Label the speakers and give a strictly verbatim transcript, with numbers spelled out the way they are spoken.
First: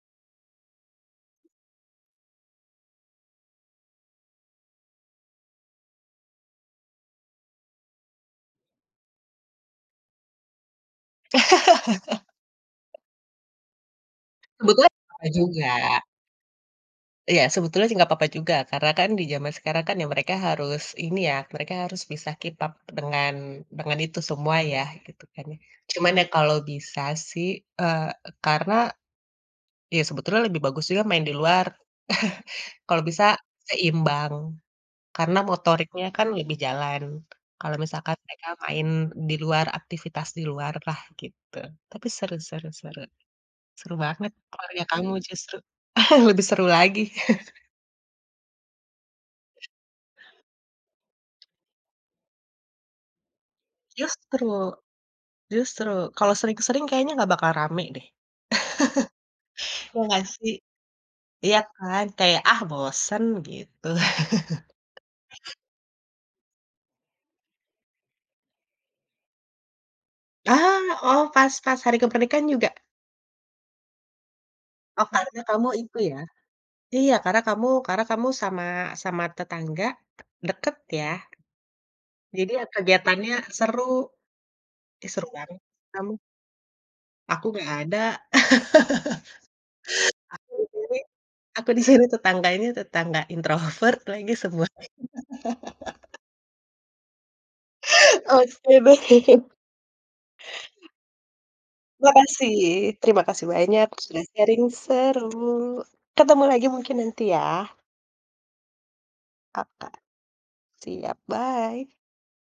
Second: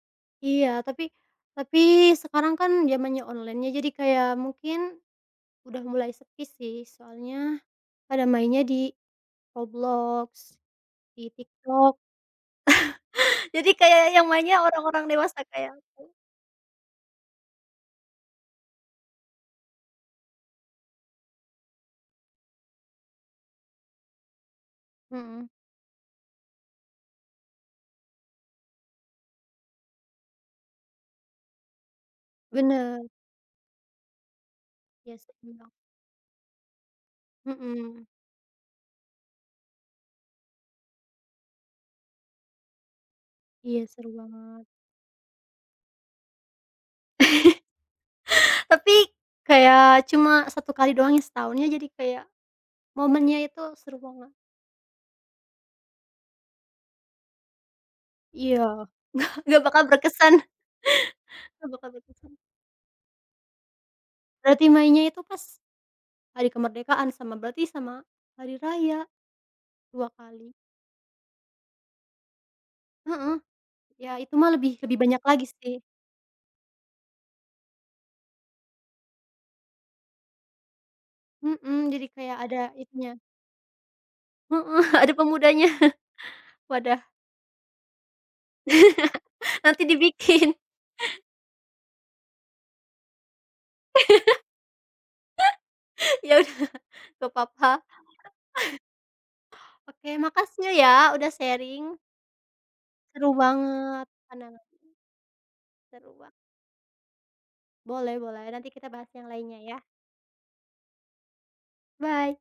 Speaker 1: Iya, tapi tapi sekarang kan zamannya online, iya. Jadi kayak mungkin sudah mulai sepi sih, soalnya pada mainnya di Roblox, di TikTok. Jadi kayak yang mainnya
Speaker 2: Sebetulnya,
Speaker 1: orang-orang
Speaker 2: apa
Speaker 1: dewasa
Speaker 2: juga.
Speaker 1: kayak aku.
Speaker 2: Iya, sebetulnya sih, enggak apa-apa juga. Karena kan di zaman sekarang kan ya, mereka harus ini ya, mereka harus bisa keep up dengan dengan itu semua ya, gitu kan,
Speaker 1: Mhm.
Speaker 2: ya. Cuman ya, kalau bisa sih, eee, karena iya, sebetulnya lebih bagus juga main di luar.
Speaker 1: Bener.
Speaker 2: Kalau bisa seimbang.
Speaker 1: Iya,
Speaker 2: Karena
Speaker 1: setu
Speaker 2: motoriknya kan lebih jalan, kalau
Speaker 1: Mhm.
Speaker 2: misalkan mereka main di luar, aktivitas di luar lah, gitu. Tapi seru seru seru.
Speaker 1: Iya,
Speaker 2: Seru
Speaker 1: seru
Speaker 2: banget,
Speaker 1: banget.
Speaker 2: keluarga kamu justru, lebih seru lagi.
Speaker 1: Tapi kayak cuma satu kali doang setahun, iya, jadi kayak momennya itu seru banget.
Speaker 2: Justru, justru kalau sering-sering kayaknya enggak bakal rame deh.
Speaker 1: Iya, enggak enggak bakal
Speaker 2: Iya enggak
Speaker 1: berkesan.
Speaker 2: sih? Iya
Speaker 1: Nggak bakal
Speaker 2: kan,
Speaker 1: berkesan.
Speaker 2: kayak, "Ah, bosen", gitu.
Speaker 1: Berarti mainnya itu pas hari kemerdekaan, sama berarti sama hari raya, dua kali.
Speaker 2: Ah, oh, pas pas hari ke pernikahan juga?
Speaker 1: Heeh. Iya, itu mah lebih lebih
Speaker 2: Oh,
Speaker 1: banyak
Speaker 2: karena
Speaker 1: lagi
Speaker 2: kamu
Speaker 1: sih.
Speaker 2: itu, ya. Iya, karena kamu karena kamu sama sama tetangga deket, ya?
Speaker 1: Mhm, jadi kayak
Speaker 2: Jadi
Speaker 1: ada
Speaker 2: ya,
Speaker 1: itunya.
Speaker 2: kegiatannya seru.
Speaker 1: Heeh,
Speaker 2: Ih,
Speaker 1: ada
Speaker 2: seru banget
Speaker 1: pemudanya.
Speaker 2: kamu.
Speaker 1: Wadah.
Speaker 2: Aku enggak ada.
Speaker 1: Nanti dibikin.
Speaker 2: Aku di sini aku di sini tetangganya, tetangga introvert lagi semua.
Speaker 1: Iya, udah, enggak apa-apa.
Speaker 2: Oh. [unintelligible]
Speaker 1: Oke, makasih ya, udah sharing.
Speaker 2: Makasih. Terima
Speaker 1: Seru
Speaker 2: kasih banyak
Speaker 1: banget
Speaker 2: sudah sharing,
Speaker 1: kenangannya.
Speaker 2: seru.
Speaker 1: Seru, ba
Speaker 2: Ketemu lagi mungkin nanti, ya.
Speaker 1: Boleh boleh, nanti kita bahas yang lainnya, ya.
Speaker 2: Oka. Siap, bye.
Speaker 1: Bye!